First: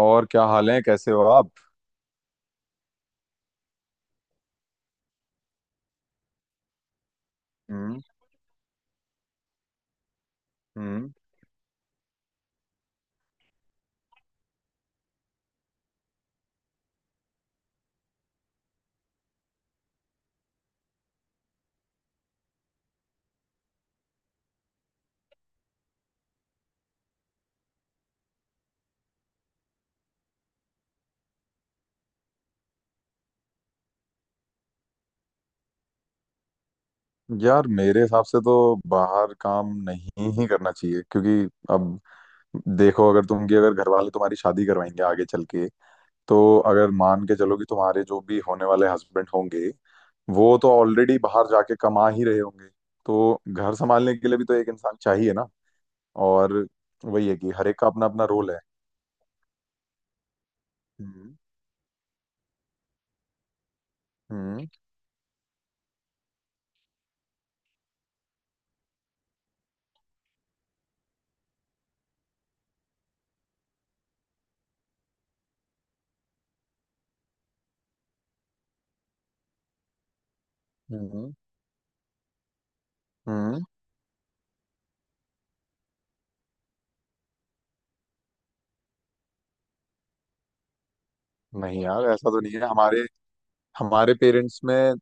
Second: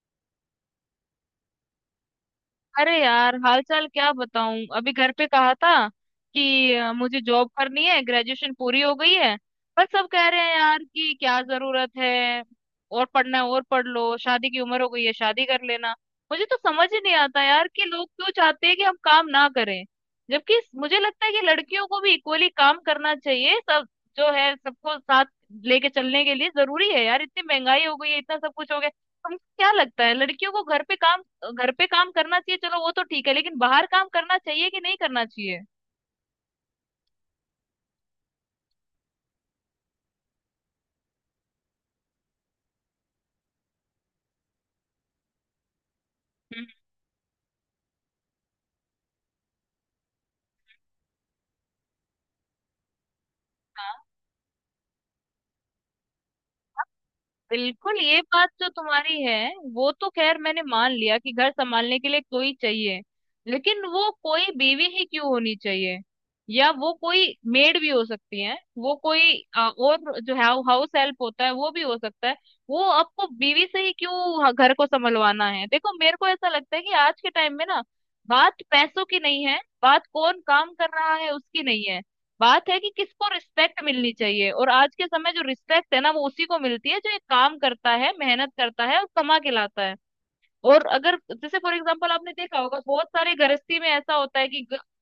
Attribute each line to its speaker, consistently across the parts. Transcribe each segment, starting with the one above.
Speaker 1: और क्या हाल है? कैसे हो आप?
Speaker 2: अरे यार, हाल चाल क्या बताऊं। अभी घर पे कहा था कि मुझे जॉब करनी है,
Speaker 1: हम्म।
Speaker 2: ग्रेजुएशन पूरी हो गई है। पर सब कह रहे हैं यार
Speaker 1: हम्म।
Speaker 2: कि क्या जरूरत है, और पढ़ना है, और पढ़ लो, शादी की उम्र हो गई है, शादी कर लेना। मुझे तो समझ ही नहीं आता यार कि लोग क्यों चाहते हैं कि हम काम ना करें। जबकि मुझे लगता है कि लड़कियों को भी इक्वली काम करना चाहिए, सब जो है सबको साथ लेके चलने के लिए जरूरी है यार। इतनी महंगाई हो गई है, इतना सब कुछ हो गया। तुमको क्या लगता है, लड़कियों को घर पे काम करना चाहिए? चलो वो तो ठीक है, लेकिन बाहर काम करना चाहिए कि नहीं करना चाहिए?
Speaker 1: यार, मेरे हिसाब से तो बाहर काम नहीं ही करना चाहिए, क्योंकि अब देखो, अगर तुम कि अगर घर वाले तुम्हारी शादी करवाएंगे आगे चल के, तो
Speaker 2: हम्म।
Speaker 1: अगर मान के चलो कि तुम्हारे जो भी होने वाले हस्बैंड होंगे, वो तो ऑलरेडी बाहर जाके कमा ही रहे होंगे। तो घर
Speaker 2: हाँ,
Speaker 1: संभालने के लिए भी तो एक इंसान चाहिए ना। और वही है कि हर एक का
Speaker 2: बिल्कुल
Speaker 1: अपना
Speaker 2: ये
Speaker 1: अपना
Speaker 2: बात
Speaker 1: रोल है।
Speaker 2: जो तुम्हारी है, वो तो खैर मैंने मान लिया कि
Speaker 1: हम्म।
Speaker 2: घर संभालने के लिए कोई चाहिए। लेकिन वो कोई
Speaker 1: हम्म।
Speaker 2: बीवी ही क्यों होनी चाहिए? या वो कोई मेड भी हो सकती है, वो कोई और जो है हाउस हेल्प होता है वो भी हो सकता है। वो आपको बीवी से ही क्यों घर को संभलवाना है? देखो मेरे को ऐसा लगता है कि आज के टाइम में ना, बात पैसों की नहीं है, बात कौन काम कर रहा है
Speaker 1: हम्म।
Speaker 2: उसकी नहीं है। बात है कि किसको
Speaker 1: हम्म।
Speaker 2: रिस्पेक्ट मिलनी चाहिए। और आज के समय जो रिस्पेक्ट है ना, वो उसी को मिलती है जो एक काम करता है, मेहनत करता है और कमा के लाता है। और अगर, जैसे फॉर
Speaker 1: नहीं यार,
Speaker 2: एग्जांपल,
Speaker 1: ऐसा
Speaker 2: आपने
Speaker 1: तो नहीं
Speaker 2: देखा
Speaker 1: है।
Speaker 2: होगा
Speaker 1: हमारे
Speaker 2: बहुत सारे गृहस्थी में
Speaker 1: हमारे
Speaker 2: ऐसा होता है
Speaker 1: पेरेंट्स
Speaker 2: कि
Speaker 1: में,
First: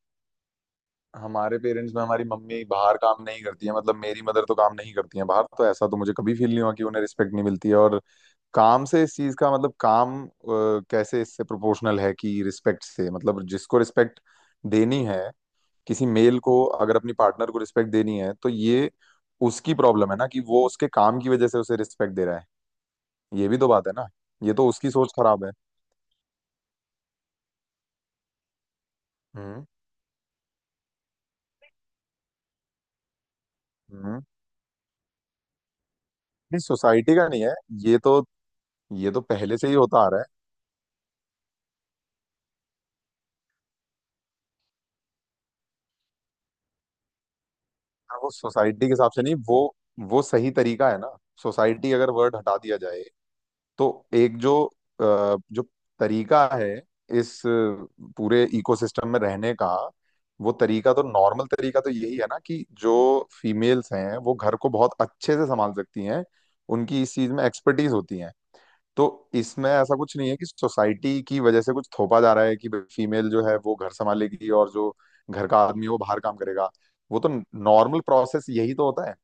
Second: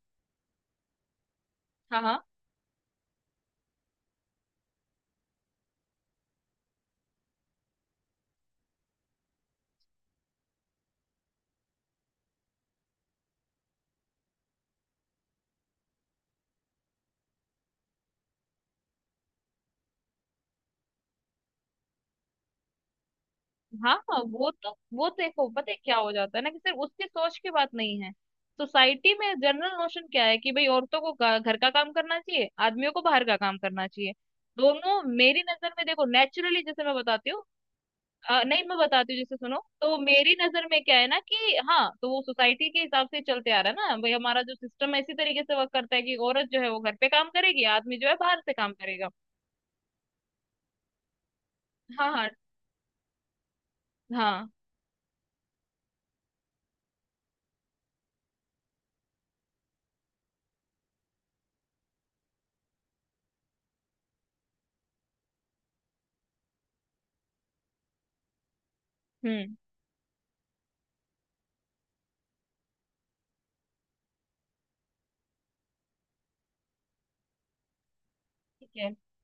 Speaker 2: हाँ हाँ,
Speaker 1: हमारी मम्मी बाहर काम नहीं करती है। मतलब मेरी मदर तो काम नहीं करती है बाहर। तो ऐसा तो मुझे कभी फील नहीं हुआ कि उन्हें रिस्पेक्ट नहीं मिलती है। और काम से इस चीज का मतलब, काम कैसे इससे प्रोपोर्शनल है कि रिस्पेक्ट से? मतलब जिसको रिस्पेक्ट देनी है, किसी मेल को अगर अपनी पार्टनर को रिस्पेक्ट देनी है, तो ये उसकी प्रॉब्लम है ना कि वो उसके काम की वजह से उसे रिस्पेक्ट दे रहा है। ये भी तो बात है
Speaker 2: हाँ
Speaker 1: ना।
Speaker 2: हाँ, वो
Speaker 1: ये तो
Speaker 2: तो
Speaker 1: उसकी
Speaker 2: वो
Speaker 1: सोच
Speaker 2: तो
Speaker 1: खराब
Speaker 2: देखो
Speaker 1: है।
Speaker 2: पता है क्या हो जाता है ना कि सिर्फ उसकी सोच की बात नहीं है। सोसाइटी में
Speaker 1: हम्म।
Speaker 2: जनरल नोशन क्या है कि भाई औरतों को घर का काम करना चाहिए, आदमियों को बाहर का काम करना चाहिए।
Speaker 1: हम्म।
Speaker 2: दोनों मेरी नजर में, देखो
Speaker 1: नहीं,
Speaker 2: नेचुरली जैसे मैं
Speaker 1: सोसाइटी का
Speaker 2: बताती हूँ।
Speaker 1: नहीं है। ये तो
Speaker 2: नहीं, मैं
Speaker 1: ये
Speaker 2: बताती हूँ,
Speaker 1: तो
Speaker 2: जैसे
Speaker 1: पहले
Speaker 2: सुनो,
Speaker 1: से ही
Speaker 2: तो
Speaker 1: होता आ रहा है।
Speaker 2: मेरी नजर में क्या है ना कि हाँ, तो वो सोसाइटी के हिसाब से चलते आ रहा है ना भाई। हमारा जो सिस्टम है इसी तरीके से वर्क करता है कि औरत जो है वो घर पे काम करेगी, आदमी जो है
Speaker 1: हाँ, वो
Speaker 2: बाहर से काम
Speaker 1: सोसाइटी के
Speaker 2: करेगा।
Speaker 1: हिसाब से नहीं, वो सही तरीका है ना। सोसाइटी
Speaker 2: हाँ
Speaker 1: अगर
Speaker 2: हाँ,
Speaker 1: वर्ड हटा दिया जाए, तो एक
Speaker 2: हाँ
Speaker 1: जो तरीका है, इस पूरे इकोसिस्टम में रहने का, वो तरीका तो, नॉर्मल तरीका तो यही है ना कि जो फीमेल्स हैं वो घर को बहुत अच्छे से संभाल सकती हैं। उनकी इस चीज में एक्सपर्टीज होती है। तो
Speaker 2: हम्म।
Speaker 1: इसमें ऐसा कुछ नहीं है कि सोसाइटी की वजह से कुछ थोपा जा रहा है कि फीमेल जो है वो घर संभालेगी और जो घर का आदमी है वो बाहर काम करेगा। वो तो नॉर्मल प्रोसेस
Speaker 2: ठीक
Speaker 1: यही तो
Speaker 2: है।
Speaker 1: होता है।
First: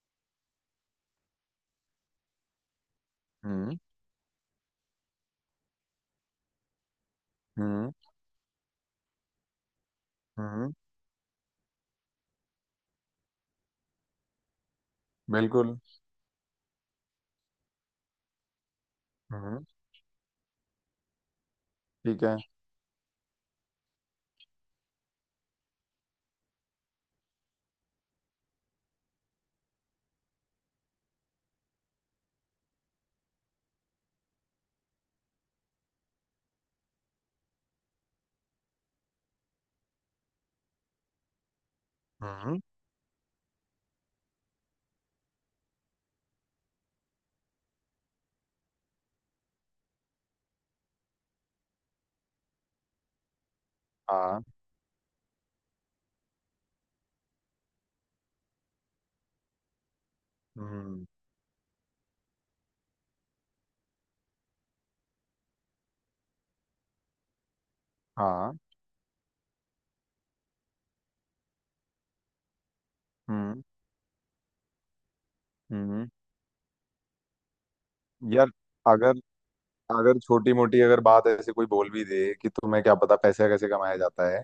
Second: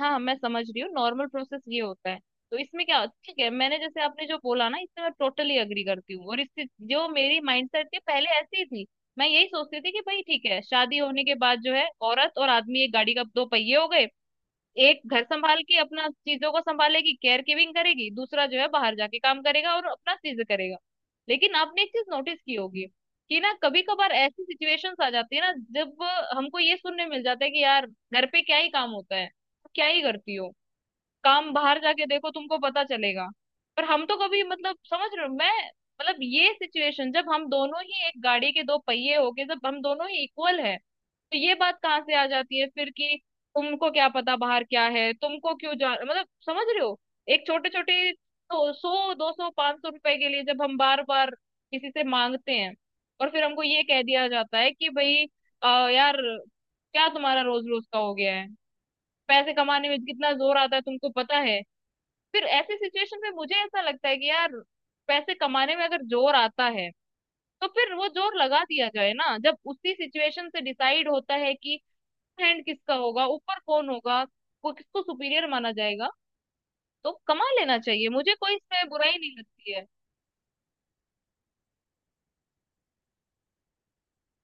Speaker 2: हाँ हाँ, मैं समझ रही हूँ नॉर्मल प्रोसेस ये होता है। तो इसमें क्या, ठीक है,
Speaker 1: हम्म।
Speaker 2: मैंने, जैसे आपने जो बोला ना, इससे मैं टोटली अग्री करती हूँ, और इससे जो मेरी माइंडसेट
Speaker 1: हम्म।
Speaker 2: थी पहले ऐसी ही थी। मैं यही सोचती थी कि भाई ठीक है,
Speaker 1: हम्म।
Speaker 2: शादी होने के बाद जो है औरत और आदमी एक गाड़ी का दो पहिए हो गए। एक घर संभाल
Speaker 1: बिल्कुल।
Speaker 2: के अपना चीजों को संभालेगी, केयर गिविंग करेगी, दूसरा जो है बाहर जाके काम
Speaker 1: हम्म।
Speaker 2: करेगा और अपना चीज करेगा। लेकिन आपने एक चीज
Speaker 1: ठीक है।
Speaker 2: नोटिस की होगी कि ना, कभी कभार ऐसी सिचुएशंस आ जाती है ना, जब हमको ये सुनने मिल जाता है कि यार, घर पे क्या ही काम होता है, क्या ही करती हो? काम बाहर जाके देखो, तुमको पता चलेगा। पर हम तो कभी, मतलब, समझ रहे हो, मैं मतलब, ये सिचुएशन, जब हम दोनों ही एक गाड़ी के दो पहिए हो गए, जब हम दोनों ही इक्वल है, तो ये बात कहाँ से आ जाती
Speaker 1: हम्म।
Speaker 2: है फिर कि तुमको क्या पता बाहर क्या है, तुमको क्यों जा मतलब, समझ रहे हो। एक छोटे छोटे तो 100, 200, 500 रुपए के लिए जब हम बार बार किसी से मांगते हैं, और फिर हमको ये कह दिया
Speaker 1: हाँ।
Speaker 2: जाता है कि भाई अ, यार, क्या तुम्हारा रोज रोज का हो गया है? पैसे कमाने में कितना जोर आता है
Speaker 1: हम्म।
Speaker 2: तुमको पता है? फिर ऐसी सिचुएशन में मुझे ऐसा लगता है कि यार, पैसे कमाने में अगर जोर आता है, तो फिर वो जोर
Speaker 1: हाँ।
Speaker 2: लगा दिया जाए ना, जब उसी सिचुएशन से डिसाइड होता है कि हैंड किसका होगा ऊपर,
Speaker 1: हम्म।
Speaker 2: कौन होगा, को किसको सुपीरियर माना
Speaker 1: हम्म।
Speaker 2: जाएगा। तो कमा लेना चाहिए, मुझे
Speaker 1: यार,
Speaker 2: कोई इसमें बुराई
Speaker 1: अगर
Speaker 2: नहीं लगती है।
Speaker 1: अगर छोटी मोटी अगर बात ऐसे कोई बोल भी दे कि तुम्हें क्या पता पैसा कैसे कमाया जाता है,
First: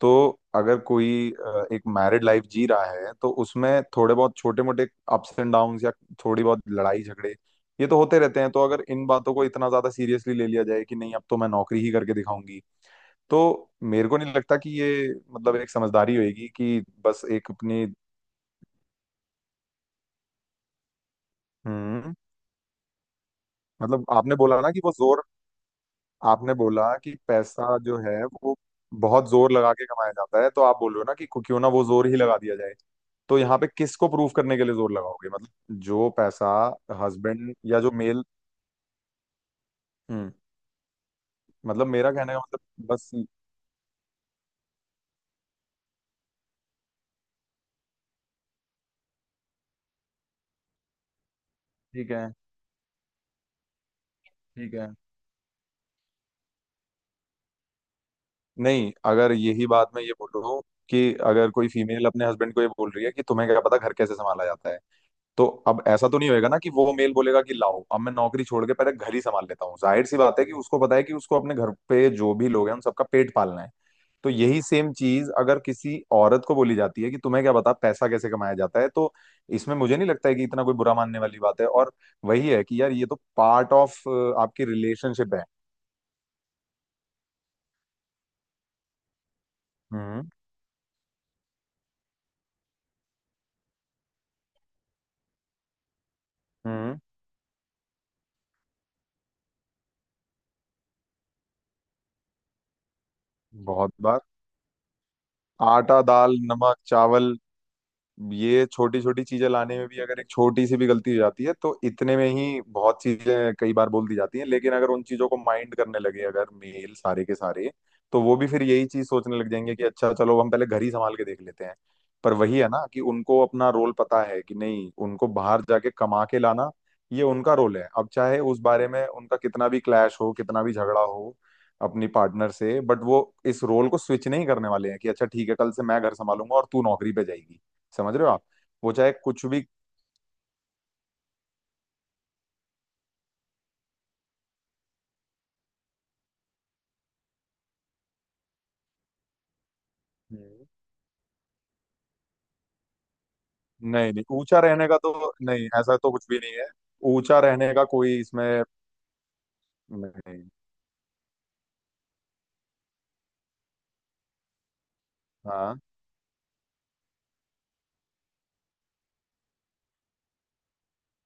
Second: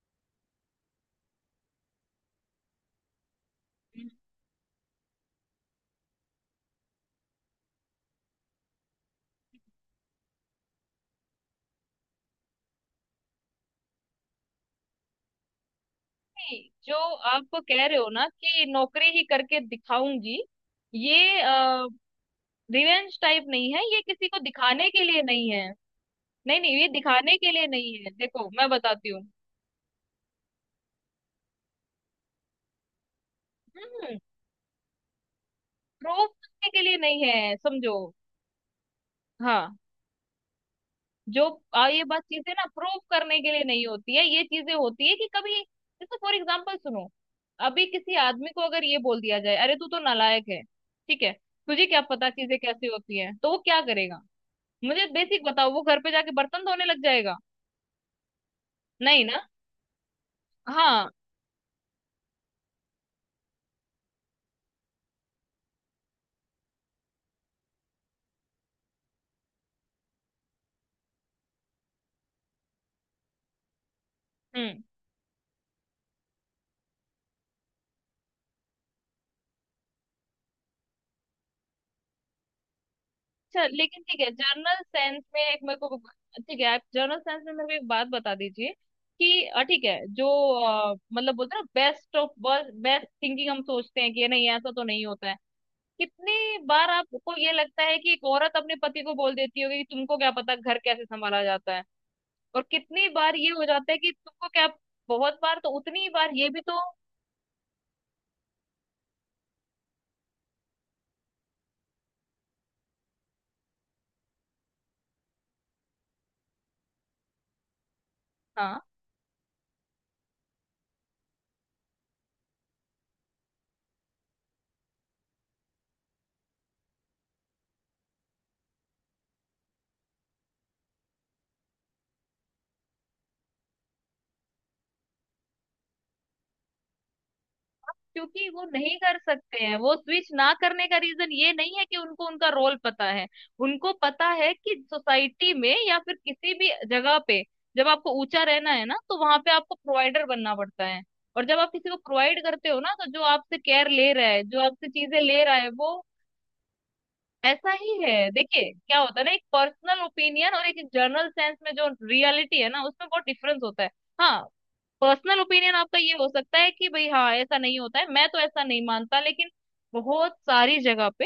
Speaker 1: तो अगर कोई एक मैरिड लाइफ जी रहा है, तो उसमें थोड़े बहुत छोटे मोटे अप्स एंड डाउन्स या थोड़ी बहुत लड़ाई झगड़े, ये तो होते रहते हैं। तो अगर इन बातों को इतना ज्यादा सीरियसली ले लिया जाए कि नहीं अब तो मैं नौकरी ही करके दिखाऊंगी, तो मेरे को नहीं लगता कि ये मतलब एक समझदारी होगी
Speaker 2: नहीं,
Speaker 1: कि
Speaker 2: जो
Speaker 1: बस
Speaker 2: आप
Speaker 1: एक
Speaker 2: कह
Speaker 1: अपनी।
Speaker 2: रहे हो ना कि नौकरी ही करके दिखाऊंगी, ये
Speaker 1: हम्म।
Speaker 2: रिवेंज टाइप नहीं है, ये
Speaker 1: मतलब
Speaker 2: किसी
Speaker 1: आपने
Speaker 2: को
Speaker 1: बोला ना कि
Speaker 2: दिखाने
Speaker 1: वो
Speaker 2: के लिए
Speaker 1: जोर,
Speaker 2: नहीं है।
Speaker 1: आपने
Speaker 2: नहीं नहीं, ये
Speaker 1: बोला कि
Speaker 2: दिखाने के लिए
Speaker 1: पैसा
Speaker 2: नहीं
Speaker 1: जो
Speaker 2: है,
Speaker 1: है
Speaker 2: देखो
Speaker 1: वो
Speaker 2: मैं बताती
Speaker 1: बहुत जोर लगा के कमाया जाता है, तो आप बोल रहे हो ना कि क्यों ना वो जोर ही लगा दिया जाए। तो यहाँ पे किसको
Speaker 2: हूँ।
Speaker 1: प्रूफ करने के लिए जोर लगाओगे? मतलब जो
Speaker 2: प्रूव
Speaker 1: पैसा,
Speaker 2: करने के लिए नहीं
Speaker 1: हस्बैंड
Speaker 2: है,
Speaker 1: या जो
Speaker 2: समझो।
Speaker 1: मेल।
Speaker 2: हाँ।
Speaker 1: हम्म।
Speaker 2: जो
Speaker 1: मतलब
Speaker 2: ये
Speaker 1: मेरा
Speaker 2: बात,
Speaker 1: कहने का
Speaker 2: चीजें ना
Speaker 1: मतलब
Speaker 2: प्रूव
Speaker 1: बस।
Speaker 2: करने के लिए नहीं होती है। ये चीजें होती है कि कभी, जैसे फॉर एग्जाम्पल सुनो, अभी किसी आदमी को अगर ये बोल दिया जाए अरे तू तो नालायक है, ठीक है, तुझे क्या
Speaker 1: ठीक
Speaker 2: पता
Speaker 1: है।
Speaker 2: चीजें कैसी होती है, तो वो क्या करेगा?
Speaker 1: ठीक है।
Speaker 2: मुझे बेसिक बताओ, वो घर पे जाके बर्तन धोने लग जाएगा?
Speaker 1: नहीं,
Speaker 2: नहीं
Speaker 1: अगर
Speaker 2: ना।
Speaker 1: यही बात, मैं ये बोल रहा हूँ
Speaker 2: हाँ।
Speaker 1: कि अगर कोई फीमेल अपने हस्बैंड को ये बोल रही है कि तुम्हें क्या पता घर कैसे संभाला जाता है, तो अब ऐसा तो नहीं होएगा ना कि वो मेल बोलेगा कि लाओ अब मैं नौकरी छोड़ के पहले घर ही संभाल लेता हूँ। जाहिर सी बात है कि उसको पता है कि उसको अपने घर पे जो भी लोग हैं उन सबका पेट पालना है। तो यही
Speaker 2: हम्म।
Speaker 1: सेम चीज अगर किसी औरत को बोली जाती है कि तुम्हें क्या पता पैसा कैसे कमाया जाता है, तो इसमें मुझे नहीं लगता है कि इतना कोई बुरा मानने वाली बात है। और वही है कि यार ये तो
Speaker 2: अच्छा,
Speaker 1: पार्ट ऑफ
Speaker 2: लेकिन ठीक है,
Speaker 1: आपकी
Speaker 2: जर्नल साइंस
Speaker 1: रिलेशनशिप
Speaker 2: में
Speaker 1: है।
Speaker 2: एक मेरे को, ठीक है, आप जर्नल साइंस में मेरे को एक बात बता दीजिए कि ठीक है, जो
Speaker 1: हम्म।
Speaker 2: मतलब, बोलते हैं ना बेस्ट ऑफ बेस्ट थिंकिंग, हम सोचते हैं कि नहीं ऐसा तो नहीं होता है। कितनी बार
Speaker 1: हम्म।
Speaker 2: आपको ये लगता है कि एक औरत अपने पति को बोल देती होगी कि तुमको क्या पता घर कैसे संभाला जाता है? और कितनी बार ये हो जाता
Speaker 1: बहुत
Speaker 2: है कि
Speaker 1: बार।
Speaker 2: तुमको क्या? बहुत बार? तो
Speaker 1: आटा,
Speaker 2: उतनी ही बार
Speaker 1: दाल,
Speaker 2: ये भी
Speaker 1: नमक,
Speaker 2: तो
Speaker 1: चावल, ये छोटी छोटी चीजें लाने में भी अगर एक छोटी सी भी गलती हो जाती है, तो इतने में ही बहुत चीजें कई बार बोल दी जाती हैं। लेकिन अगर उन चीजों को माइंड करने लगे, अगर मेल सारे के सारे, तो वो भी फिर
Speaker 2: हाँ।
Speaker 1: यही चीज सोचने लग जाएंगे कि अच्छा चलो, हम पहले घर ही संभाल के देख लेते हैं। पर वही है ना कि उनको अपना रोल पता है कि नहीं, उनको बाहर जाके कमा के लाना, ये उनका रोल है। अब चाहे उस बारे में उनका कितना भी क्लैश हो, कितना भी झगड़ा हो अपनी पार्टनर से, बट वो इस रोल को स्विच नहीं करने वाले हैं कि अच्छा ठीक है, कल से मैं घर संभालूंगा और तू नौकरी पे जाएगी। समझ रहे हो आप?
Speaker 2: क्योंकि वो
Speaker 1: वो
Speaker 2: नहीं
Speaker 1: चाहे
Speaker 2: कर
Speaker 1: कुछ
Speaker 2: सकते
Speaker 1: भी।
Speaker 2: हैं। वो स्विच ना करने का रीजन ये नहीं है कि उनको उनका रोल पता है। उनको पता है कि सोसाइटी में या फिर किसी भी जगह पे जब आपको ऊंचा रहना है ना, तो वहां पे आपको प्रोवाइडर बनना
Speaker 1: हम्म।
Speaker 2: पड़ता है। और जब आप किसी को प्रोवाइड करते हो ना, तो जो आपसे केयर ले
Speaker 1: नहीं नहीं,
Speaker 2: रहा है,
Speaker 1: ऊंचा
Speaker 2: जो
Speaker 1: रहने
Speaker 2: आपसे
Speaker 1: का
Speaker 2: चीजें
Speaker 1: तो
Speaker 2: ले रहा
Speaker 1: नहीं,
Speaker 2: है, वो
Speaker 1: ऐसा तो कुछ भी नहीं है। ऊंचा
Speaker 2: ऐसा
Speaker 1: रहने का
Speaker 2: ही
Speaker 1: कोई
Speaker 2: है।
Speaker 1: इसमें
Speaker 2: देखिए क्या होता है ना, एक पर्सनल
Speaker 1: नहीं।
Speaker 2: ओपिनियन और एक जनरल सेंस में जो रियलिटी है ना, उसमें बहुत डिफरेंस होता है। हाँ। पर्सनल ओपिनियन
Speaker 1: हाँ
Speaker 2: आपका ये हो सकता है कि भाई हाँ ऐसा नहीं होता है, मैं तो ऐसा नहीं मानता, लेकिन बहुत सारी जगह पे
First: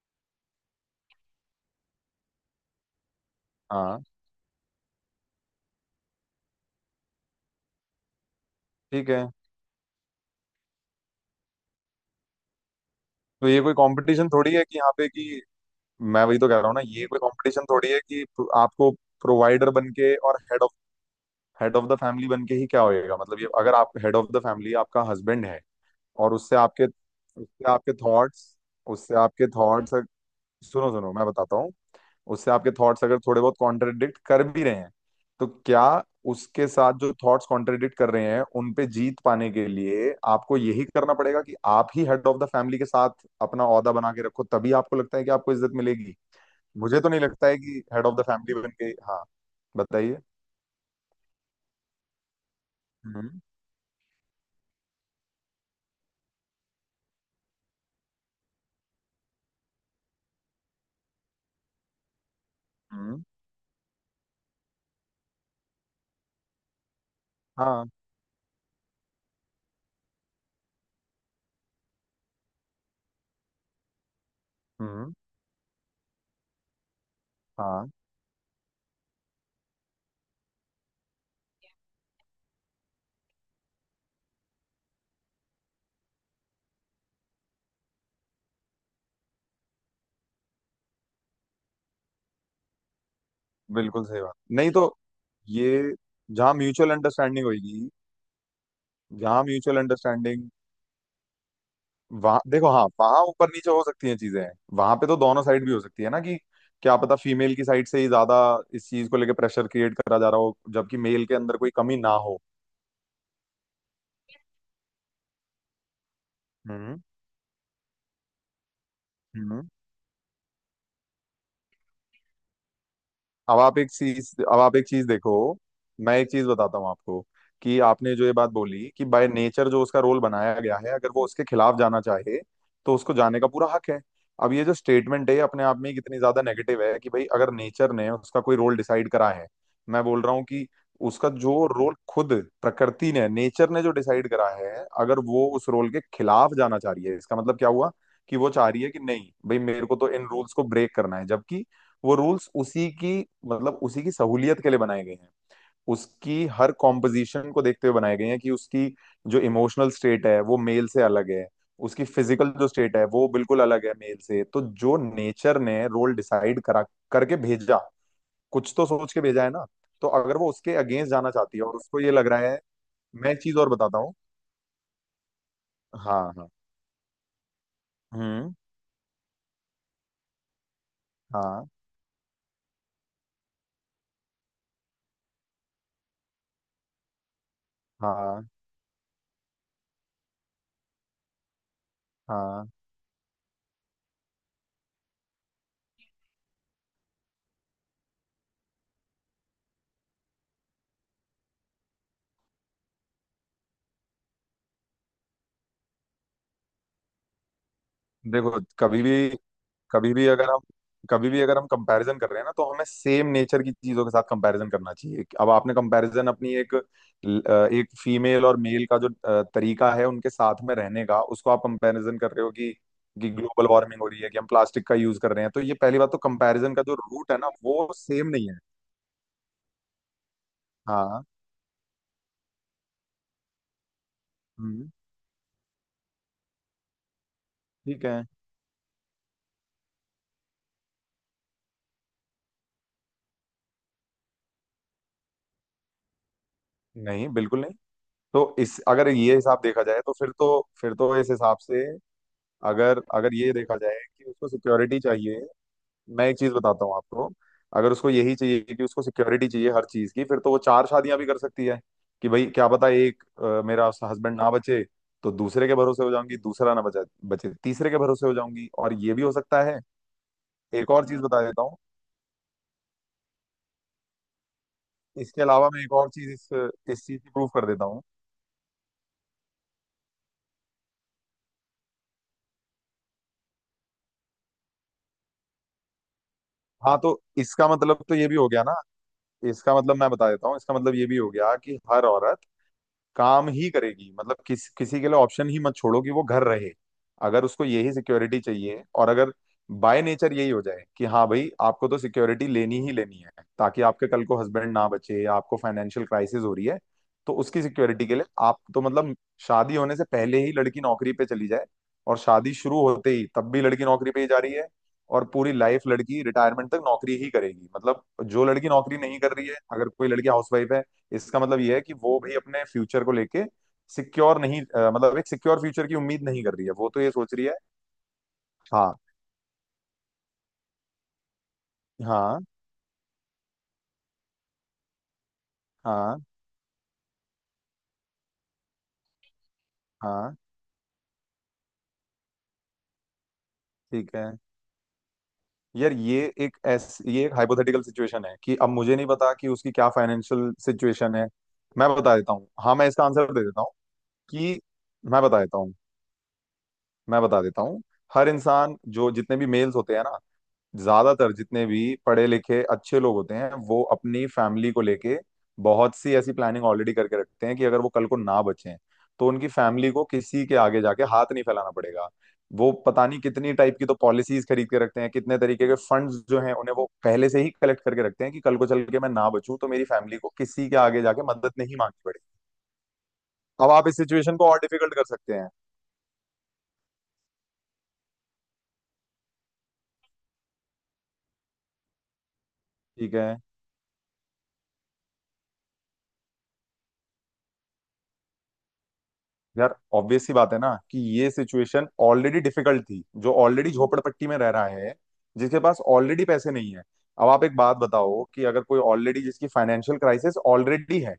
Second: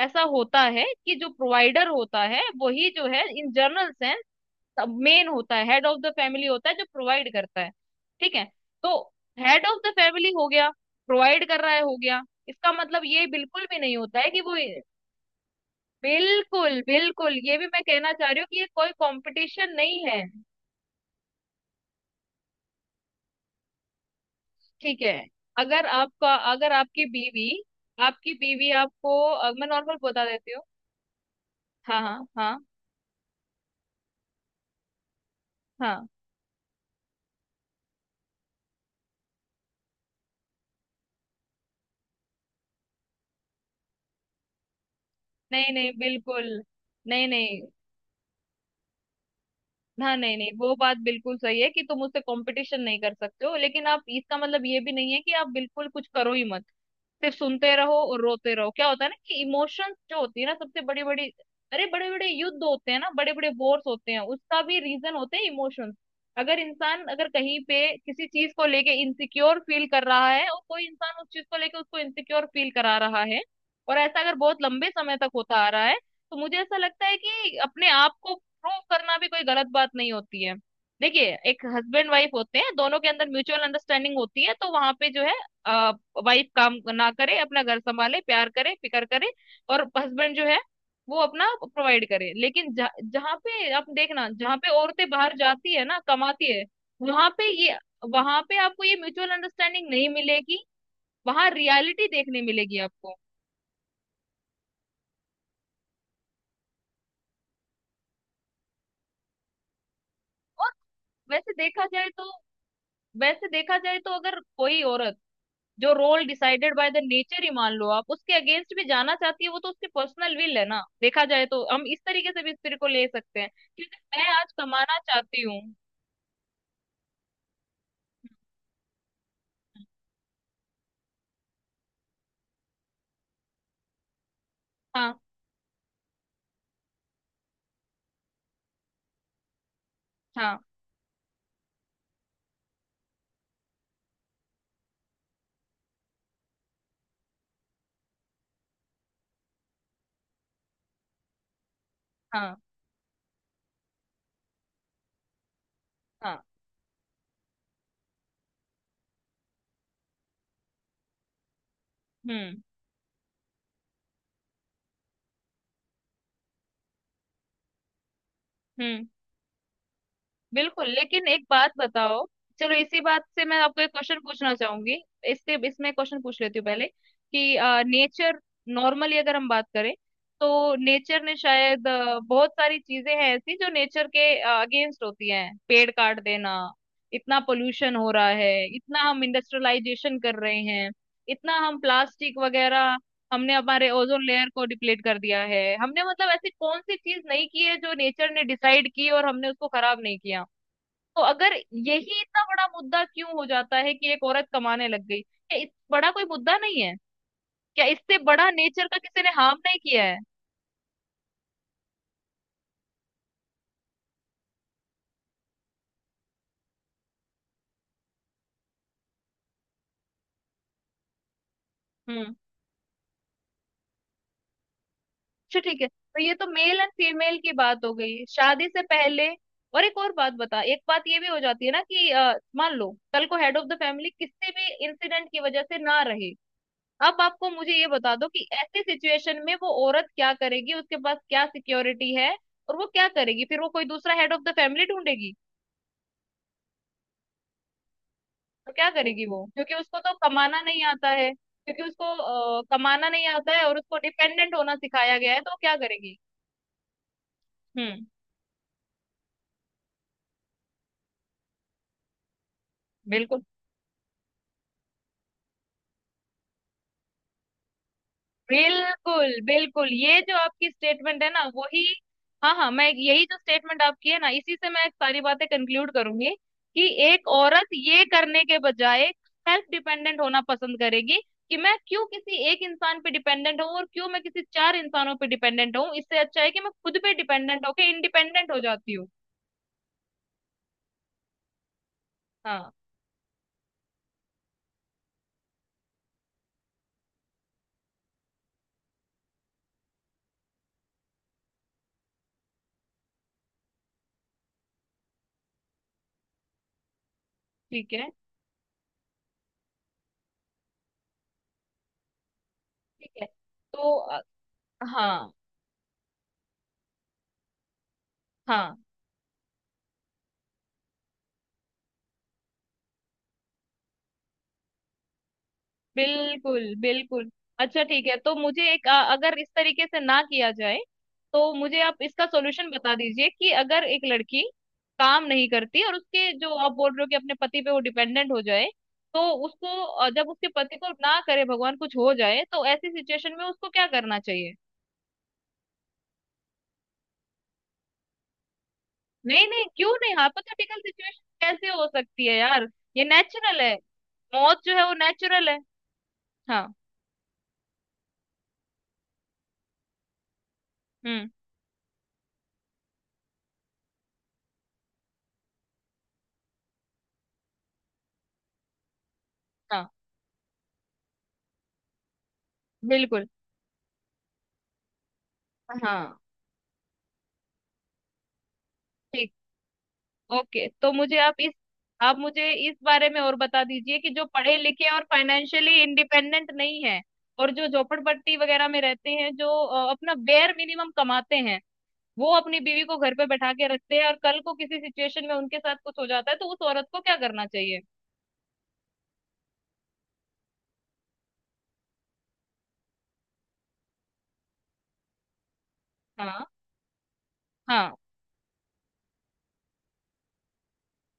Speaker 2: ऐसा होता है कि जो प्रोवाइडर होता है, वही जो है इन जनरल
Speaker 1: हाँ।
Speaker 2: सेंस मेन होता है, हेड ऑफ द फैमिली होता है, जो प्रोवाइड करता है। ठीक है, तो
Speaker 1: ठीक है।
Speaker 2: हेड ऑफ द फैमिली हो गया, प्रोवाइड कर रहा है हो गया, इसका मतलब ये
Speaker 1: तो ये
Speaker 2: बिल्कुल
Speaker 1: कोई
Speaker 2: भी नहीं होता है
Speaker 1: कंपटीशन
Speaker 2: कि
Speaker 1: थोड़ी
Speaker 2: वो
Speaker 1: है कि यहाँ पे कि, मैं वही तो कह रहा हूँ
Speaker 2: बिल्कुल,
Speaker 1: ना, ये कोई
Speaker 2: बिल्कुल ये
Speaker 1: कंपटीशन
Speaker 2: भी मैं
Speaker 1: थोड़ी है
Speaker 2: कहना
Speaker 1: कि
Speaker 2: चाह रही हूँ कि ये
Speaker 1: आपको
Speaker 2: कोई
Speaker 1: प्रोवाइडर
Speaker 2: कंपटीशन
Speaker 1: बन
Speaker 2: नहीं
Speaker 1: के,
Speaker 2: है।
Speaker 1: और हेड ऑफ द फैमिली बन के ही क्या होएगा। मतलब ये, अगर आप हेड ऑफ द फैमिली,
Speaker 2: ठीक
Speaker 1: आपका
Speaker 2: है।
Speaker 1: हस्बैंड है, और
Speaker 2: अगर आपकी बीवी
Speaker 1: उससे आपके
Speaker 2: आपकी
Speaker 1: थॉट्स
Speaker 2: बीवी
Speaker 1: उससे
Speaker 2: आपको
Speaker 1: आपके
Speaker 2: मैं
Speaker 1: थॉट्स
Speaker 2: नॉर्मल बता देती हूँ।
Speaker 1: सुनो सुनो, मैं बताता हूँ,
Speaker 2: हाँ हाँ
Speaker 1: उससे
Speaker 2: हाँ।
Speaker 1: आपके थॉट्स अगर थोड़े बहुत कॉन्ट्रडिक्ट कर भी रहे हैं, तो क्या
Speaker 2: हाँ
Speaker 1: उसके साथ जो थॉट्स कॉन्ट्रडिक्ट कर रहे हैं उन पे जीत पाने के लिए आपको यही करना पड़ेगा कि आप ही हेड ऑफ द फैमिली के साथ अपना ओहदा बना के रखो, तभी आपको लगता है कि आपको इज्जत
Speaker 2: नहीं नहीं
Speaker 1: मिलेगी?
Speaker 2: बिल्कुल।
Speaker 1: मुझे तो नहीं
Speaker 2: नहीं
Speaker 1: लगता है
Speaker 2: नहीं।
Speaker 1: कि हेड ऑफ द फैमिली बन के। हाँ,
Speaker 2: हाँ
Speaker 1: बताइए।
Speaker 2: नहीं नहीं, वो बात बिल्कुल सही है कि तुम उससे कंपटीशन नहीं कर
Speaker 1: हम्म।
Speaker 2: सकते हो, लेकिन आप, इसका मतलब ये भी नहीं है कि आप बिल्कुल कुछ करो ही मत, सिर्फ सुनते रहो और रोते रहो। क्या होता है ना कि इमोशंस जो होती है ना, सबसे बड़ी बड़ी, अरे बड़े बड़े युद्ध होते हैं ना,
Speaker 1: हम्म।
Speaker 2: बड़े बड़े वॉर्स होते हैं, उसका भी रीजन होते हैं इमोशंस। अगर कहीं पे
Speaker 1: हाँ।
Speaker 2: किसी चीज को लेके इनसिक्योर फील कर रहा है और कोई इंसान उस चीज को लेके उसको इनसिक्योर फील करा रहा है, और ऐसा अगर बहुत लंबे
Speaker 1: हम्म।
Speaker 2: समय तक होता आ रहा है, तो मुझे ऐसा लगता है कि
Speaker 1: हाँ।
Speaker 2: अपने आप को प्रूव करना भी कोई गलत बात नहीं होती है। देखिए, एक हस्बैंड वाइफ होते हैं, दोनों के अंदर म्यूचुअल अंडरस्टैंडिंग होती है, तो वहां पे जो है वाइफ काम ना करे, अपना घर संभाले, प्यार करे, फिकर करे, और हस्बैंड जो है वो अपना प्रोवाइड करे। लेकिन जहाँ पे आप
Speaker 1: बिल्कुल सही
Speaker 2: देखना,
Speaker 1: बात।
Speaker 2: जहाँ पे
Speaker 1: नहीं तो
Speaker 2: औरतें बाहर जाती
Speaker 1: ये,
Speaker 2: है ना, कमाती
Speaker 1: जहाँ
Speaker 2: है,
Speaker 1: म्यूचुअल
Speaker 2: वहां
Speaker 1: अंडरस्टैंडिंग
Speaker 2: पे ये
Speaker 1: होगी
Speaker 2: वहां पे आपको ये म्यूचुअल
Speaker 1: जहाँ म्यूचुअल
Speaker 2: अंडरस्टैंडिंग नहीं
Speaker 1: अंडरस्टैंडिंग,
Speaker 2: मिलेगी। वहां रियलिटी
Speaker 1: वहां
Speaker 2: देखने
Speaker 1: देखो,
Speaker 2: मिलेगी
Speaker 1: हाँ,
Speaker 2: आपको।
Speaker 1: वहां ऊपर नीचे हो सकती हैं चीजें। वहां पे तो दोनों साइड भी हो सकती है ना कि क्या पता फीमेल की साइड से ही ज्यादा इस चीज को लेके प्रेशर क्रिएट करा जा रहा हो,
Speaker 2: और
Speaker 1: जबकि मेल के
Speaker 2: वैसे
Speaker 1: अंदर कोई
Speaker 2: देखा
Speaker 1: कमी
Speaker 2: जाए
Speaker 1: ना
Speaker 2: तो
Speaker 1: हो।
Speaker 2: वैसे देखा जाए तो अगर कोई औरत जो रोल डिसाइडेड बाय द
Speaker 1: हम्म।
Speaker 2: नेचर ही, मान लो आप उसके अगेंस्ट भी जाना चाहती है, वो
Speaker 1: हम्म।
Speaker 2: तो उसकी पर्सनल विल है ना। देखा जाए तो हम इस तरीके से भी इस तरीके को ले सकते हैं कि मैं आज
Speaker 1: अब आप एक
Speaker 2: कमाना
Speaker 1: चीज देखो।
Speaker 2: चाहती हूँ।
Speaker 1: मैं एक चीज बताता हूँ आपको, कि आपने जो ये बात बोली कि बाय नेचर जो उसका रोल बनाया गया है, अगर वो उसके खिलाफ जाना चाहे तो उसको जाने का पूरा हक है। अब ये जो
Speaker 2: हाँ
Speaker 1: स्टेटमेंट है, ये अपने आप में ही कितनी ज्यादा नेगेटिव है कि भाई अगर नेचर ने उसका कोई रोल डिसाइड करा है। मैं बोल रहा हूँ
Speaker 2: हाँ
Speaker 1: कि उसका जो रोल खुद प्रकृति ने, नेचर ने जो डिसाइड करा है, अगर वो उस रोल के खिलाफ जाना चाह रही है, इसका मतलब क्या हुआ? कि वो चाह रही है कि नहीं भाई मेरे को तो इन रूल्स को ब्रेक करना है, जबकि वो रूल्स
Speaker 2: हाँ,
Speaker 1: उसी की, मतलब उसी की सहूलियत के लिए बनाए गए हैं।
Speaker 2: हाँ
Speaker 1: उसकी हर कॉम्पोजिशन को देखते हुए बनाए गए हैं कि उसकी जो इमोशनल स्टेट है वो मेल से अलग है, उसकी फिजिकल
Speaker 2: हम्म।
Speaker 1: जो स्टेट है वो बिल्कुल अलग है मेल से। तो जो नेचर ने रोल डिसाइड करा करके भेजा, कुछ तो
Speaker 2: हम्म।
Speaker 1: सोच के भेजा है ना। तो अगर वो उसके
Speaker 2: बिल्कुल,
Speaker 1: अगेंस्ट
Speaker 2: लेकिन
Speaker 1: जाना
Speaker 2: एक
Speaker 1: चाहती है
Speaker 2: बात
Speaker 1: और उसको ये
Speaker 2: बताओ,
Speaker 1: लग रहा है,
Speaker 2: चलो इसी बात
Speaker 1: मैं एक
Speaker 2: से
Speaker 1: चीज
Speaker 2: मैं
Speaker 1: और
Speaker 2: आपको एक
Speaker 1: बताता हूँ।
Speaker 2: क्वेश्चन पूछना चाहूंगी, इससे इसमें क्वेश्चन
Speaker 1: हाँ
Speaker 2: पूछ
Speaker 1: हाँ।
Speaker 2: लेती हूँ पहले कि नेचर,
Speaker 1: हम्म।
Speaker 2: नॉर्मली अगर हम बात करें, तो नेचर ने
Speaker 1: हाँ
Speaker 2: शायद, बहुत सारी चीजें हैं ऐसी जो नेचर के अगेंस्ट होती हैं, पेड़ काट देना, इतना पोल्यूशन हो रहा
Speaker 1: हाँ
Speaker 2: है, इतना हम इंडस्ट्रियलाइजेशन कर रहे हैं, इतना हम प्लास्टिक
Speaker 1: हाँ।
Speaker 2: वगैरह, हमने हमारे ओजोन लेयर को डिप्लीट कर दिया है। हमने, मतलब, ऐसी कौन सी चीज नहीं की है जो नेचर ने डिसाइड की और हमने उसको खराब नहीं किया? तो अगर यही, इतना बड़ा मुद्दा क्यों हो जाता है कि एक औरत कमाने लग गई? क्या इस बड़ा कोई मुद्दा नहीं है? क्या इससे बड़ा
Speaker 1: देखो,
Speaker 2: नेचर का किसी ने हार्म नहीं किया
Speaker 1: कभी
Speaker 2: है?
Speaker 1: भी अगर हम कभी भी अगर हम कंपैरिजन कर रहे हैं ना, तो हमें सेम नेचर की चीजों के साथ कंपैरिजन करना चाहिए। अब आपने कंपैरिजन, अपनी एक एक फीमेल और मेल का जो तरीका है उनके साथ में रहने का, उसको आप कंपैरिजन कर
Speaker 2: हम्म।
Speaker 1: रहे हो कि ग्लोबल वार्मिंग हो रही है कि हम प्लास्टिक का यूज कर रहे हैं।
Speaker 2: अच्छा
Speaker 1: तो ये
Speaker 2: ठीक है,
Speaker 1: पहली बात, तो
Speaker 2: तो ये तो
Speaker 1: कंपैरिजन
Speaker 2: मेल
Speaker 1: का
Speaker 2: एंड
Speaker 1: जो रूट
Speaker 2: फीमेल
Speaker 1: है ना
Speaker 2: की बात
Speaker 1: वो
Speaker 2: हो गई
Speaker 1: सेम नहीं है।
Speaker 2: शादी से पहले। और एक और बात बता, एक बात ये
Speaker 1: हाँ।
Speaker 2: भी हो जाती है ना कि मान लो कल को हेड ऑफ द फैमिली किसी भी
Speaker 1: हम्म।
Speaker 2: इंसिडेंट की वजह से ना रहे। अब आपको मुझे ये
Speaker 1: ठीक
Speaker 2: बता
Speaker 1: है।
Speaker 2: दो कि ऐसी सिचुएशन में वो औरत क्या करेगी, उसके पास क्या सिक्योरिटी है और वो क्या करेगी? फिर वो कोई दूसरा हेड ऑफ द फैमिली ढूंढेगी?
Speaker 1: नहीं, बिल्कुल नहीं। तो
Speaker 2: तो
Speaker 1: इस,
Speaker 2: क्या
Speaker 1: अगर
Speaker 2: करेगी
Speaker 1: ये
Speaker 2: वो,
Speaker 1: हिसाब
Speaker 2: क्योंकि
Speaker 1: देखा
Speaker 2: उसको
Speaker 1: जाए, तो
Speaker 2: तो
Speaker 1: फिर तो,
Speaker 2: कमाना नहीं
Speaker 1: फिर
Speaker 2: आता
Speaker 1: तो इस
Speaker 2: है,
Speaker 1: हिसाब से,
Speaker 2: क्योंकि उसको
Speaker 1: अगर
Speaker 2: कमाना नहीं
Speaker 1: अगर ये
Speaker 2: आता है
Speaker 1: देखा
Speaker 2: और उसको
Speaker 1: जाए कि उसको
Speaker 2: डिपेंडेंट होना
Speaker 1: सिक्योरिटी
Speaker 2: सिखाया गया
Speaker 1: चाहिए,
Speaker 2: है, तो वो क्या करेगी?
Speaker 1: मैं एक चीज बताता हूँ आपको, अगर
Speaker 2: हम्म।
Speaker 1: उसको यही चाहिए कि उसको सिक्योरिटी चाहिए हर चीज की, फिर तो वो चार शादियां भी कर सकती है। कि भाई क्या पता, एक
Speaker 2: बिल्कुल।
Speaker 1: मेरा हस्बैंड ना बचे तो दूसरे के भरोसे हो जाऊंगी, दूसरा ना बचा बचे तीसरे के भरोसे हो जाऊंगी, और ये भी हो
Speaker 2: बिल्कुल
Speaker 1: सकता है।
Speaker 2: बिल्कुल ये जो आपकी
Speaker 1: एक और चीज
Speaker 2: स्टेटमेंट है ना,
Speaker 1: बता देता हूँ।
Speaker 2: वही। हाँ हाँ, मैं यही, जो स्टेटमेंट आपकी है ना, इसी से मैं सारी
Speaker 1: इसके
Speaker 2: बातें
Speaker 1: अलावा मैं
Speaker 2: कंक्लूड
Speaker 1: एक और
Speaker 2: करूंगी
Speaker 1: चीज इस
Speaker 2: कि
Speaker 1: इस चीज
Speaker 2: एक
Speaker 1: की प्रूफ कर
Speaker 2: औरत
Speaker 1: देता हूँ।
Speaker 2: ये करने के बजाय सेल्फ डिपेंडेंट होना पसंद करेगी। कि मैं क्यों किसी एक इंसान पे डिपेंडेंट हूँ और क्यों मैं किसी चार इंसानों पे डिपेंडेंट हूँ, इससे अच्छा है कि मैं खुद
Speaker 1: हाँ,
Speaker 2: पे
Speaker 1: तो
Speaker 2: डिपेंडेंट
Speaker 1: इसका
Speaker 2: होके
Speaker 1: मतलब तो ये भी हो
Speaker 2: इंडिपेंडेंट हो
Speaker 1: गया ना,
Speaker 2: जाती हूँ।
Speaker 1: इसका मतलब मैं बता देता हूँ, इसका मतलब ये भी हो गया कि हर औरत
Speaker 2: हाँ।
Speaker 1: काम ही करेगी। मतलब किसी के लिए ऑप्शन ही मत छोड़ो कि वो घर रहे। अगर उसको यही सिक्योरिटी चाहिए, और अगर बाय नेचर यही हो जाए कि हाँ भाई आपको तो सिक्योरिटी लेनी ही लेनी है, ताकि आपके कल को हस्बैंड ना बचे, या आपको फाइनेंशियल क्राइसिस हो रही है, तो उसकी
Speaker 2: ठीक
Speaker 1: सिक्योरिटी
Speaker 2: है।
Speaker 1: के लिए आप तो मतलब शादी होने से पहले ही लड़की नौकरी पे चली जाए, और शादी शुरू होते
Speaker 2: ठीक है।
Speaker 1: ही तब भी लड़की
Speaker 2: तो
Speaker 1: नौकरी पे ही जा रही है, और
Speaker 2: हाँ।
Speaker 1: पूरी लाइफ लड़की रिटायरमेंट तक नौकरी ही करेगी। मतलब जो लड़की
Speaker 2: हाँ
Speaker 1: नौकरी नहीं कर रही है, अगर कोई लड़की हाउसवाइफ है, इसका मतलब ये है कि वो भाई अपने फ्यूचर को लेके सिक्योर नहीं, मतलब एक सिक्योर फ्यूचर की उम्मीद नहीं कर
Speaker 2: बिल्कुल।
Speaker 1: रही है। वो तो ये
Speaker 2: बिल्कुल
Speaker 1: सोच रही है।
Speaker 2: अच्छा, ठीक है। तो मुझे एक,
Speaker 1: हाँ
Speaker 2: अगर इस तरीके से ना किया जाए तो मुझे आप इसका
Speaker 1: हाँ
Speaker 2: सॉल्यूशन बता दीजिए, कि अगर एक लड़की काम नहीं करती और
Speaker 1: हाँ
Speaker 2: उसके, जो आप बोल रहे हो, कि अपने पति पे वो डिपेंडेंट हो जाए, तो उसको, जब
Speaker 1: हाँ।
Speaker 2: उसके पति को ना करे भगवान कुछ हो जाए, तो ऐसी सिचुएशन में उसको क्या
Speaker 1: ठीक
Speaker 2: करना
Speaker 1: है।
Speaker 2: चाहिए?
Speaker 1: यार, ये एक हाइपोथेटिकल सिचुएशन है कि अब मुझे नहीं पता
Speaker 2: नहीं
Speaker 1: कि
Speaker 2: नहीं,
Speaker 1: उसकी क्या
Speaker 2: क्यों नहीं?
Speaker 1: फाइनेंशियल
Speaker 2: हाइपोथेटिकल
Speaker 1: सिचुएशन
Speaker 2: सिचुएशन
Speaker 1: है।
Speaker 2: कैसे हो
Speaker 1: मैं बता
Speaker 2: सकती
Speaker 1: देता
Speaker 2: है
Speaker 1: हूँ,
Speaker 2: यार?
Speaker 1: हाँ मैं
Speaker 2: ये
Speaker 1: इसका आंसर दे
Speaker 2: नेचुरल
Speaker 1: देता हूँ
Speaker 2: है।
Speaker 1: कि
Speaker 2: मौत जो है वो
Speaker 1: मैं बता
Speaker 2: नेचुरल
Speaker 1: देता
Speaker 2: है।
Speaker 1: हूँ,
Speaker 2: हाँ।
Speaker 1: मैं बता देता हूँ। हर इंसान, जो जितने भी मेल्स होते हैं ना,
Speaker 2: हम्म।
Speaker 1: ज्यादातर जितने भी पढ़े लिखे अच्छे लोग होते हैं वो अपनी फैमिली को लेके बहुत सी ऐसी प्लानिंग ऑलरेडी करके रखते हैं कि अगर वो कल को ना बचें तो उनकी
Speaker 2: हाँ।
Speaker 1: फैमिली को किसी के आगे जाके हाथ नहीं फैलाना पड़ेगा। वो पता नहीं
Speaker 2: बिल्कुल।
Speaker 1: कितनी टाइप की तो पॉलिसीज खरीद के रखते हैं, कितने तरीके के
Speaker 2: हाँ।
Speaker 1: फंड्स जो हैं उन्हें वो पहले से ही कलेक्ट करके रखते हैं कि कल को चल के मैं ना
Speaker 2: ठीक।
Speaker 1: बचूं तो मेरी फैमिली को
Speaker 2: ओके,
Speaker 1: किसी के
Speaker 2: तो
Speaker 1: आगे
Speaker 2: मुझे
Speaker 1: जाके
Speaker 2: आप इस,
Speaker 1: मदद नहीं मांगनी
Speaker 2: आप
Speaker 1: पड़ेगी।
Speaker 2: मुझे इस बारे में और बता
Speaker 1: अब आप इस
Speaker 2: दीजिए कि जो
Speaker 1: सिचुएशन को
Speaker 2: पढ़े
Speaker 1: और
Speaker 2: लिखे
Speaker 1: डिफिकल्ट
Speaker 2: और
Speaker 1: कर सकते हैं।
Speaker 2: फाइनेंशियली इंडिपेंडेंट नहीं है और जो झोपड़पट्टी वगैरह में रहते हैं, जो अपना बेयर मिनिमम कमाते हैं, वो अपनी बीवी को
Speaker 1: ठीक
Speaker 2: घर पे
Speaker 1: है।
Speaker 2: बैठा के रखते हैं और कल को किसी सिचुएशन में उनके साथ कुछ हो जाता है, तो उस औरत को क्या करना चाहिए?
Speaker 1: यार, ऑब्वियस सी बात है ना कि ये सिचुएशन ऑलरेडी डिफिकल्ट थी, जो ऑलरेडी झोपड़पट्टी में रह रहा है, जिसके पास ऑलरेडी
Speaker 2: हाँ।
Speaker 1: पैसे नहीं है। अब आप एक बात
Speaker 2: हाँ।
Speaker 1: बताओ कि अगर कोई ऑलरेडी, जिसकी फाइनेंशियल क्राइसिस ऑलरेडी है,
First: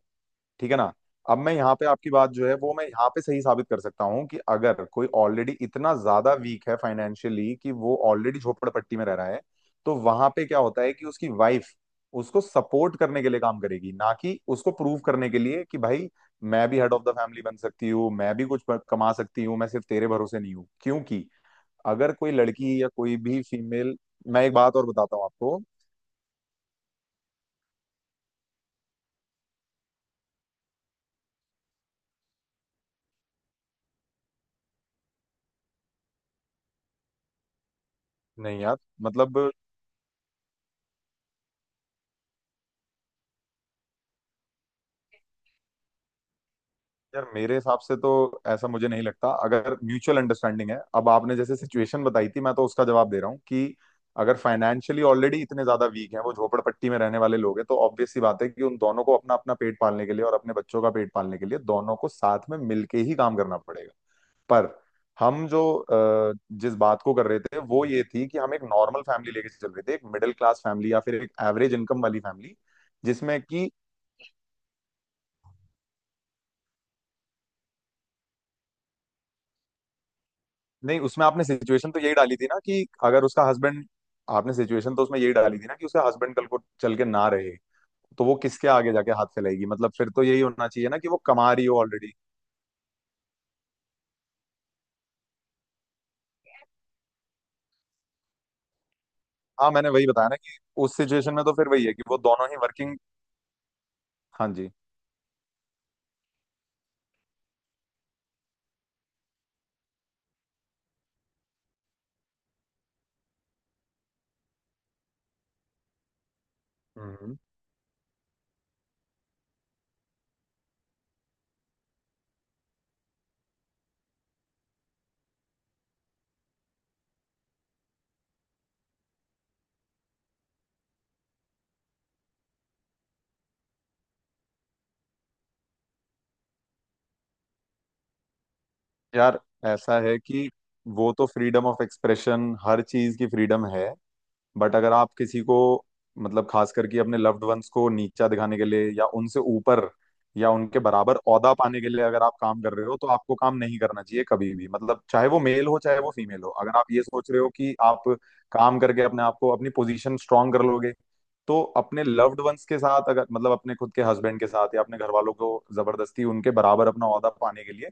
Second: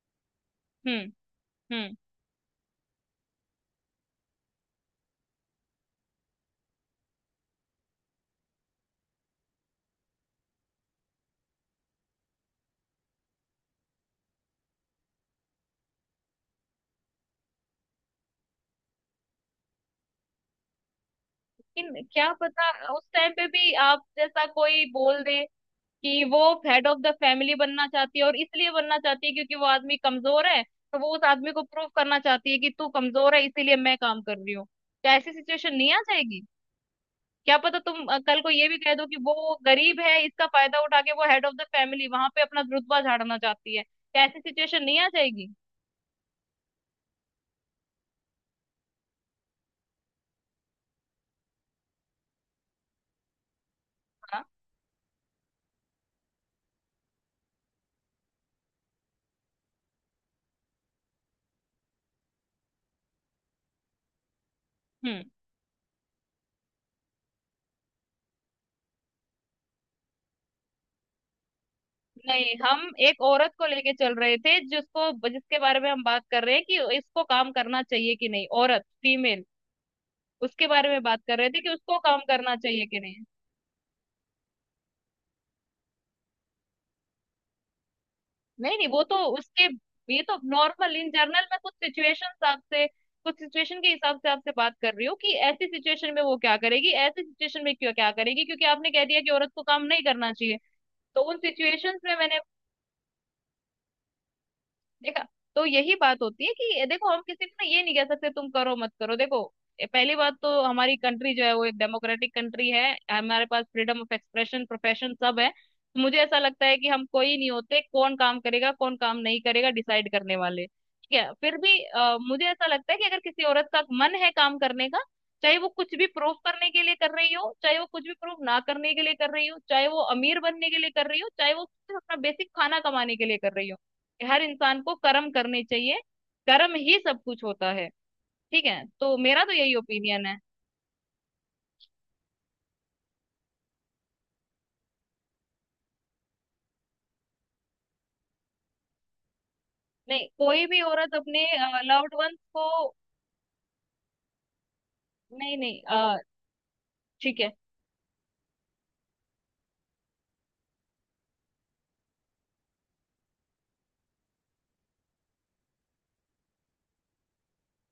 Speaker 1: ठीक है ना,
Speaker 2: हम्म।
Speaker 1: अब मैं यहाँ पे
Speaker 2: हम्म।
Speaker 1: आपकी बात जो है वो मैं यहाँ पे सही साबित कर सकता हूँ कि अगर कोई ऑलरेडी इतना ज्यादा वीक है फाइनेंशियली, कि वो ऑलरेडी झोपड़पट्टी में रह रहा है, तो वहां पे क्या होता है कि उसकी वाइफ उसको सपोर्ट करने के लिए काम करेगी, ना कि उसको प्रूव करने के लिए कि भाई मैं भी हेड ऑफ द फैमिली बन सकती हूँ, मैं भी कुछ कमा सकती हूँ, मैं सिर्फ तेरे भरोसे नहीं हूँ। क्योंकि
Speaker 2: लेकिन
Speaker 1: अगर कोई
Speaker 2: क्या पता
Speaker 1: लड़की या
Speaker 2: उस
Speaker 1: कोई
Speaker 2: टाइम
Speaker 1: भी
Speaker 2: पे भी
Speaker 1: फीमेल,
Speaker 2: आप
Speaker 1: मैं
Speaker 2: जैसा
Speaker 1: एक बात
Speaker 2: कोई
Speaker 1: और बताता
Speaker 2: बोल
Speaker 1: हूँ
Speaker 2: दे
Speaker 1: आपको।
Speaker 2: कि वो हेड ऑफ द फैमिली बनना चाहती है और इसलिए बनना चाहती है क्योंकि वो आदमी कमजोर है, तो वो उस आदमी को प्रूव करना चाहती है कि तू कमजोर है इसीलिए मैं काम कर रही हूँ। क्या ऐसी सिचुएशन नहीं आ जाएगी? क्या पता तुम कल को
Speaker 1: नहीं
Speaker 2: ये
Speaker 1: यार,
Speaker 2: भी कह दो कि
Speaker 1: मतलब,
Speaker 2: वो गरीब है, इसका फायदा उठा के वो हेड ऑफ द फैमिली वहां पे अपना रुतबा झाड़ना चाहती है। क्या ऐसी सिचुएशन नहीं आ जाएगी?
Speaker 1: यार मेरे हिसाब से तो ऐसा मुझे नहीं लगता। अगर म्यूचुअल अंडरस्टैंडिंग है, अब आपने जैसे सिचुएशन बताई थी, मैं तो उसका जवाब दे रहा हूँ कि अगर
Speaker 2: हाँ।
Speaker 1: फाइनेंशियली ऑलरेडी इतने ज्यादा वीक हैं, वो झोपड़पट्टी में रहने वाले लोग हैं, तो ऑब्वियस सी बात है कि उन दोनों को अपना अपना पेट पालने के लिए और अपने बच्चों का पेट पालने के लिए दोनों को साथ में मिलके ही काम करना पड़ेगा। पर
Speaker 2: हम्म।
Speaker 1: हम जो अ, जिस बात को कर रहे थे वो ये थी कि हम एक नॉर्मल फैमिली लेके चल रहे थे, एक मिडिल क्लास फैमिली या फिर एक एवरेज इनकम वाली
Speaker 2: नहीं
Speaker 1: फैमिली
Speaker 2: हम एक
Speaker 1: जिसमें
Speaker 2: औरत को
Speaker 1: कि
Speaker 2: लेके चल रहे थे, जिसको, जिसके बारे में हम बात कर रहे हैं कि इसको काम करना चाहिए कि नहीं, औरत, फीमेल, उसके बारे
Speaker 1: नहीं,
Speaker 2: में बात
Speaker 1: उसमें
Speaker 2: कर
Speaker 1: आपने
Speaker 2: रहे थे कि
Speaker 1: सिचुएशन
Speaker 2: उसको
Speaker 1: तो यही
Speaker 2: काम
Speaker 1: डाली थी
Speaker 2: करना
Speaker 1: ना कि
Speaker 2: चाहिए कि नहीं।
Speaker 1: अगर उसका हस्बैंड, आपने सिचुएशन तो उसमें यही डाली थी ना कि उसका हस्बैंड कल को चल के ना रहे तो वो किसके
Speaker 2: नहीं नहीं,
Speaker 1: आगे
Speaker 2: वो
Speaker 1: जाके
Speaker 2: तो
Speaker 1: हाथ
Speaker 2: उसके,
Speaker 1: फैलाएगी, मतलब फिर
Speaker 2: ये
Speaker 1: तो
Speaker 2: तो
Speaker 1: यही होना चाहिए
Speaker 2: नॉर्मल
Speaker 1: ना कि
Speaker 2: इन
Speaker 1: वो
Speaker 2: जनरल,
Speaker 1: कमा
Speaker 2: मैं
Speaker 1: रही
Speaker 2: कुछ
Speaker 1: हो ऑलरेडी।
Speaker 2: सिचुएशन आपसे, कुछ सिचुएशन के हिसाब से आपसे बात कर रही हूँ कि ऐसी सिचुएशन में वो क्या करेगी, ऐसी सिचुएशन में क्यों क्या करेगी, क्योंकि आपने कह दिया कि औरत को
Speaker 1: हाँ
Speaker 2: काम
Speaker 1: मैंने
Speaker 2: नहीं
Speaker 1: वही बताया
Speaker 2: करना
Speaker 1: ना कि
Speaker 2: चाहिए।
Speaker 1: उस
Speaker 2: तो
Speaker 1: सिचुएशन
Speaker 2: उन
Speaker 1: में तो फिर वही है
Speaker 2: सिचुएशंस
Speaker 1: कि
Speaker 2: में
Speaker 1: वो
Speaker 2: मैंने
Speaker 1: दोनों ही वर्किंग। हाँ जी।
Speaker 2: देखा तो यही बात होती है कि देखो, हम किसी को ना ये नहीं कह सकते तुम करो मत करो। देखो, पहली बात तो हमारी कंट्री जो है वो एक डेमोक्रेटिक कंट्री है। हमारे पास फ्रीडम ऑफ एक्सप्रेशन, प्रोफेशन सब है, तो मुझे ऐसा लगता है कि हम कोई
Speaker 1: हम्म।
Speaker 2: नहीं होते कौन काम करेगा कौन काम नहीं करेगा डिसाइड करने वाले। ठीक है, फिर भी मुझे ऐसा लगता है कि अगर किसी औरत का मन है काम करने का, चाहे वो कुछ भी प्रूव करने के लिए कर रही हो, चाहे वो कुछ भी प्रूव ना करने के लिए कर रही हो, चाहे वो अमीर बनने के लिए कर रही हो, चाहे वो सिर्फ अपना बेसिक खाना कमाने के लिए कर रही हो, हर इंसान को कर्म करने चाहिए। कर्म ही सब कुछ होता है। ठीक है, तो
Speaker 1: यार
Speaker 2: मेरा तो यही
Speaker 1: ऐसा है
Speaker 2: ओपिनियन है।
Speaker 1: कि वो तो फ्रीडम ऑफ एक्सप्रेशन, हर चीज की फ्रीडम है। बट अगर आप किसी को, मतलब खास करके अपने लव्ड वंस को नीचा दिखाने के लिए या उनसे ऊपर
Speaker 2: नहीं,
Speaker 1: या
Speaker 2: कोई
Speaker 1: उनके
Speaker 2: भी औरत
Speaker 1: बराबर
Speaker 2: अपने
Speaker 1: ओहदा पाने के लिए
Speaker 2: लव्ड
Speaker 1: अगर आप
Speaker 2: वंस
Speaker 1: काम
Speaker 2: को,
Speaker 1: कर रहे हो, तो आपको काम नहीं करना चाहिए कभी भी। मतलब चाहे वो
Speaker 2: नहीं
Speaker 1: मेल हो
Speaker 2: नहीं,
Speaker 1: चाहे वो फीमेल हो, अगर आप ये सोच रहे
Speaker 2: ठीक
Speaker 1: हो
Speaker 2: है।
Speaker 1: कि आप काम करके अपने आप को अपनी पोजीशन स्ट्रांग कर लोगे तो अपने लव्ड वंस के साथ, अगर मतलब अपने खुद के हस्बैंड के साथ या अपने घर वालों को जबरदस्ती उनके बराबर अपना ओहदा पाने के लिए,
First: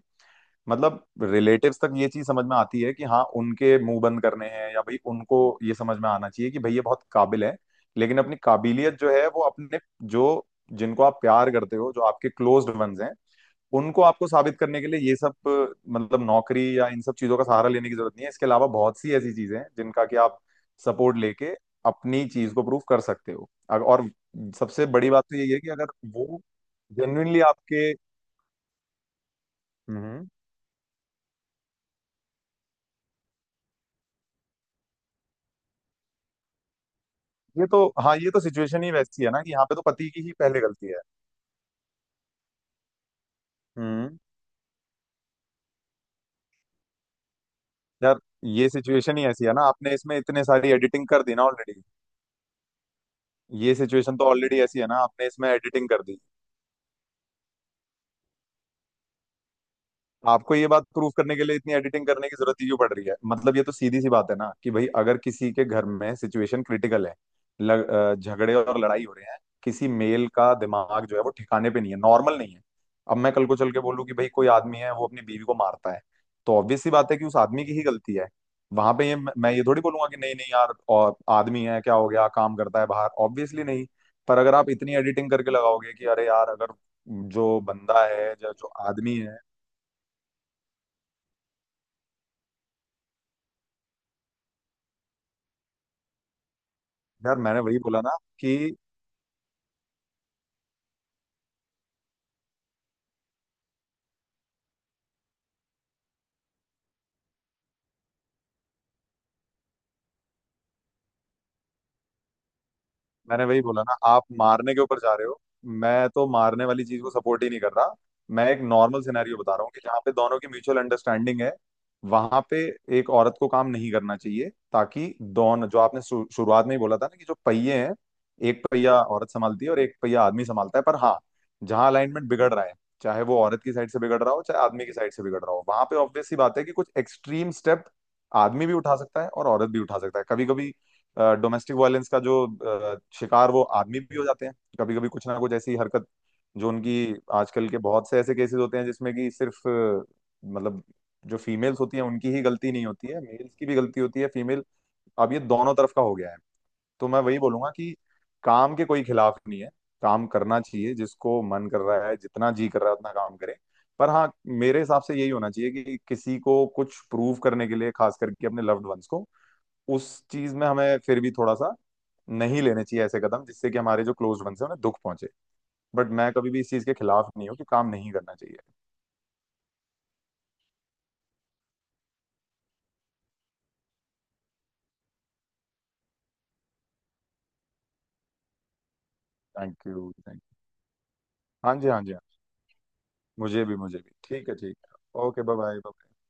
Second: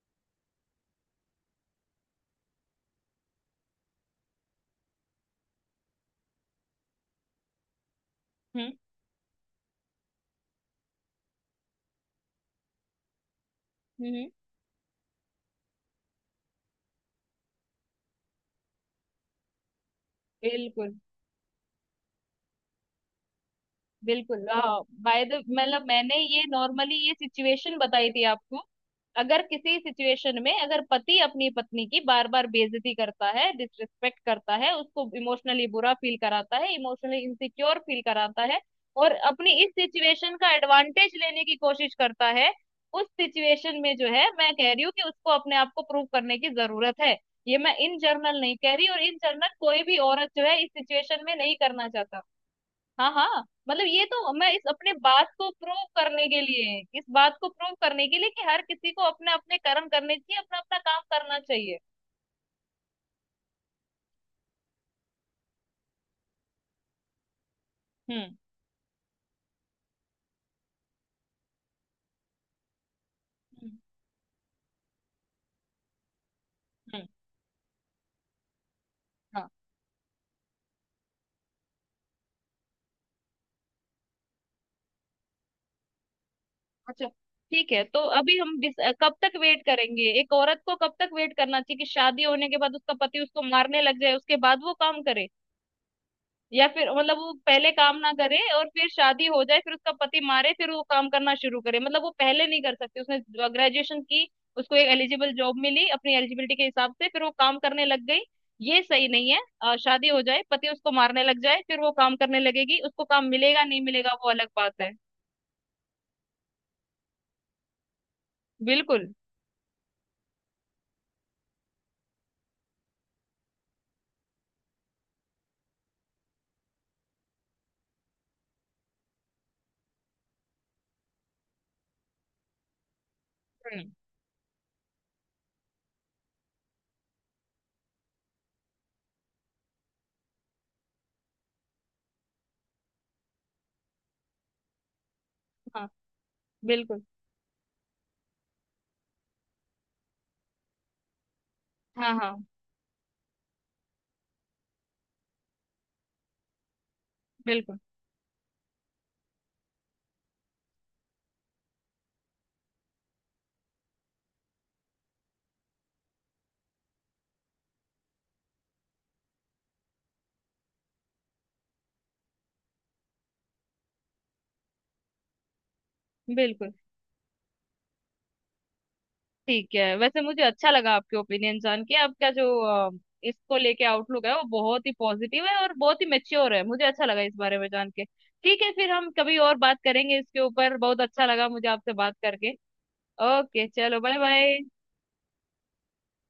Speaker 1: मतलब रिलेटिव्स तक ये चीज समझ में आती है कि हाँ उनके मुंह बंद करने हैं, या भाई उनको ये समझ में आना चाहिए कि भाई ये बहुत काबिल है। लेकिन अपनी
Speaker 2: हम्म।
Speaker 1: काबिलियत जो है वो अपने जो, जिनको आप प्यार करते हो, जो आपके क्लोज्ड वंस हैं, उनको
Speaker 2: हम्म।
Speaker 1: आपको साबित करने के लिए ये सब, मतलब नौकरी या इन सब चीजों का सहारा लेने की जरूरत नहीं है। इसके अलावा बहुत सी ऐसी चीजें हैं जिनका कि आप
Speaker 2: बिल्कुल।
Speaker 1: सपोर्ट लेके अपनी चीज को प्रूव कर सकते हो। और
Speaker 2: बिल्कुल।
Speaker 1: सबसे बड़ी
Speaker 2: बाय
Speaker 1: बात
Speaker 2: द,
Speaker 1: तो यही है कि
Speaker 2: मतलब
Speaker 1: अगर
Speaker 2: मैंने
Speaker 1: वो
Speaker 2: ये नॉर्मली ये
Speaker 1: जेन्युइनली
Speaker 2: सिचुएशन
Speaker 1: आपके,
Speaker 2: बताई थी आपको। अगर किसी
Speaker 1: हम्म,
Speaker 2: सिचुएशन में अगर पति अपनी पत्नी की बार बार बेइज्जती करता है, डिसरिस्पेक्ट करता है, उसको इमोशनली बुरा फील कराता है, इमोशनली
Speaker 1: ये तो,
Speaker 2: इनसिक्योर फील
Speaker 1: हाँ ये तो
Speaker 2: कराता है
Speaker 1: सिचुएशन ही
Speaker 2: और
Speaker 1: वैसी है ना कि
Speaker 2: अपनी
Speaker 1: यहाँ
Speaker 2: इस
Speaker 1: पे तो पति की ही
Speaker 2: सिचुएशन का
Speaker 1: पहले गलती है।
Speaker 2: एडवांटेज लेने की कोशिश करता है, उस सिचुएशन में जो
Speaker 1: हम्म।
Speaker 2: है मैं कह रही हूँ कि उसको अपने आप को प्रूव करने की जरूरत है। ये मैं इन
Speaker 1: यार
Speaker 2: जनरल नहीं
Speaker 1: ये
Speaker 2: कह रही, और
Speaker 1: सिचुएशन
Speaker 2: इन
Speaker 1: ही ऐसी है
Speaker 2: जनरल
Speaker 1: ना,
Speaker 2: कोई
Speaker 1: आपने
Speaker 2: भी
Speaker 1: इसमें
Speaker 2: औरत
Speaker 1: इतने
Speaker 2: जो है इस
Speaker 1: सारी एडिटिंग कर
Speaker 2: सिचुएशन
Speaker 1: दी
Speaker 2: में
Speaker 1: ना
Speaker 2: नहीं
Speaker 1: ऑलरेडी,
Speaker 2: करना चाहता। हाँ हाँ,
Speaker 1: ये
Speaker 2: मतलब ये
Speaker 1: सिचुएशन तो
Speaker 2: तो मैं
Speaker 1: ऑलरेडी
Speaker 2: इस,
Speaker 1: ऐसी है
Speaker 2: अपने
Speaker 1: ना, आपने
Speaker 2: बात
Speaker 1: इसमें
Speaker 2: को प्रूव
Speaker 1: एडिटिंग कर दी।
Speaker 2: करने के लिए, इस बात को प्रूव करने के लिए कि हर किसी को अपने अपने कर्म करने चाहिए,
Speaker 1: आपको
Speaker 2: अपना
Speaker 1: ये
Speaker 2: अपना
Speaker 1: बात
Speaker 2: काम
Speaker 1: प्रूव करने
Speaker 2: करना
Speaker 1: के लिए इतनी
Speaker 2: चाहिए।
Speaker 1: एडिटिंग करने की जरूरत ही क्यों पड़ रही है, मतलब ये तो सीधी सी बात है ना कि भाई अगर किसी के घर में सिचुएशन क्रिटिकल है,
Speaker 2: हम्म।
Speaker 1: झगड़े और लड़ाई हो रहे हैं, किसी मेल का दिमाग जो है वो ठिकाने पे नहीं है, नॉर्मल नहीं है, अब मैं कल को चल
Speaker 2: हम्म
Speaker 1: के बोलूं कि भाई कोई आदमी है वो अपनी बीवी को मारता है, तो ऑब्वियस सी
Speaker 2: हम्म,
Speaker 1: बात है कि उस आदमी की ही गलती है। वहां पे ये
Speaker 2: हाँ
Speaker 1: मैं ये थोड़ी बोलूंगा कि नहीं नहीं यार, और आदमी है क्या हो गया, काम करता है बाहर, ऑब्वियसली नहीं। पर अगर आप इतनी एडिटिंग करके लगाओगे कि अरे यार, अगर
Speaker 2: अच्छा,
Speaker 1: जो
Speaker 2: ठीक है। तो
Speaker 1: बंदा है
Speaker 2: अभी
Speaker 1: या
Speaker 2: हम
Speaker 1: जो
Speaker 2: डिस, कब
Speaker 1: आदमी
Speaker 2: तक
Speaker 1: है,
Speaker 2: वेट करेंगे, एक औरत को कब तक वेट करना चाहिए कि शादी होने के बाद उसका पति उसको मारने लग जाए उसके बाद वो काम करे? या फिर मतलब वो
Speaker 1: यार मैंने
Speaker 2: पहले
Speaker 1: वही
Speaker 2: काम
Speaker 1: बोला
Speaker 2: ना
Speaker 1: ना
Speaker 2: करे
Speaker 1: कि,
Speaker 2: और फिर शादी हो जाए फिर उसका पति मारे फिर वो काम करना शुरू करे, मतलब वो पहले नहीं कर सकती? उसने ग्रेजुएशन की, उसको एक एलिजिबल जॉब मिली अपनी एलिजिबिलिटी के हिसाब से, फिर वो काम करने लग गई। ये सही नहीं है, शादी हो जाए, पति उसको मारने लग जाए, फिर वो काम करने लगेगी, उसको काम
Speaker 1: मैंने वही
Speaker 2: मिलेगा नहीं
Speaker 1: बोला ना,
Speaker 2: मिलेगा
Speaker 1: आप
Speaker 2: वो अलग
Speaker 1: मारने
Speaker 2: बात
Speaker 1: के
Speaker 2: है।
Speaker 1: ऊपर जा रहे हो। मैं तो मारने वाली चीज को सपोर्ट ही नहीं कर रहा। मैं एक नॉर्मल
Speaker 2: बिल्कुल।
Speaker 1: सिनेरियो बता रहा हूँ कि जहाँ पे दोनों की म्यूचुअल अंडरस्टैंडिंग है, वहां पे एक औरत को काम नहीं करना चाहिए, ताकि दोनों, जो आपने शुरुआत में ही बोला था ना कि जो पहिए हैं, एक पहिया औरत संभालती है और एक पहिया आदमी संभालता है। पर हाँ, जहाँ अलाइनमेंट बिगड़ रहा है, चाहे वो औरत की
Speaker 2: हम्म।
Speaker 1: साइड से बिगड़ रहा हो चाहे आदमी की साइड से बिगड़ रहा हो, वहां पे ऑब्वियस सी बात है कि कुछ एक्सट्रीम स्टेप आदमी भी उठा सकता है और औरत भी उठा सकता है। कभी कभी डोमेस्टिक वायलेंस का जो शिकार, वो आदमी भी हो जाते हैं, कभी कभी कुछ ना कुछ ऐसी
Speaker 2: हाँ।
Speaker 1: हरकत जो उनकी,
Speaker 2: बिल्कुल।
Speaker 1: आजकल के बहुत से ऐसे केसेस होते हैं जिसमें कि सिर्फ मतलब जो फीमेल्स होती हैं
Speaker 2: हाँ
Speaker 1: उनकी ही
Speaker 2: हाँ।
Speaker 1: गलती नहीं होती है, मेल्स की भी गलती होती है। फीमेल, अब ये दोनों तरफ का हो गया है। तो मैं वही बोलूंगा
Speaker 2: बिल्कुल।
Speaker 1: कि काम के कोई खिलाफ नहीं है, काम करना चाहिए, जिसको मन कर रहा है जितना जी कर रहा है उतना काम करे। पर हाँ, मेरे हिसाब से यही होना चाहिए कि किसी को कुछ प्रूव करने के लिए, खास करके अपने लव्ड वंस को, उस चीज में हमें फिर भी थोड़ा सा नहीं लेने चाहिए ऐसे कदम जिससे कि हमारे जो क्लोज्ड वंस हैं उन्हें दुख पहुंचे। बट मैं कभी भी इस
Speaker 2: बिल्कुल
Speaker 1: चीज के खिलाफ नहीं हूँ कि काम नहीं करना चाहिए।
Speaker 2: ठीक है। वैसे मुझे अच्छा लगा आपके ओपिनियन जान के, आपका जो अ, इसको लेके आउटलुक है वो बहुत ही पॉजिटिव है और बहुत ही मेच्योर है, मुझे अच्छा लगा इस बारे में जान के। ठीक है, फिर हम कभी और बात
Speaker 1: थैंक यू,
Speaker 2: करेंगे इसके
Speaker 1: थैंक
Speaker 2: ऊपर, बहुत अच्छा लगा मुझे
Speaker 1: यू, हाँ जी
Speaker 2: आपसे
Speaker 1: हाँ जी
Speaker 2: बात
Speaker 1: हाँ।
Speaker 2: करके।
Speaker 1: मुझे
Speaker 2: ओके,
Speaker 1: भी, मुझे
Speaker 2: चलो
Speaker 1: भी,
Speaker 2: बाय
Speaker 1: ठीक है,
Speaker 2: बाय।
Speaker 1: ठीक है, ओके, बाय बाय।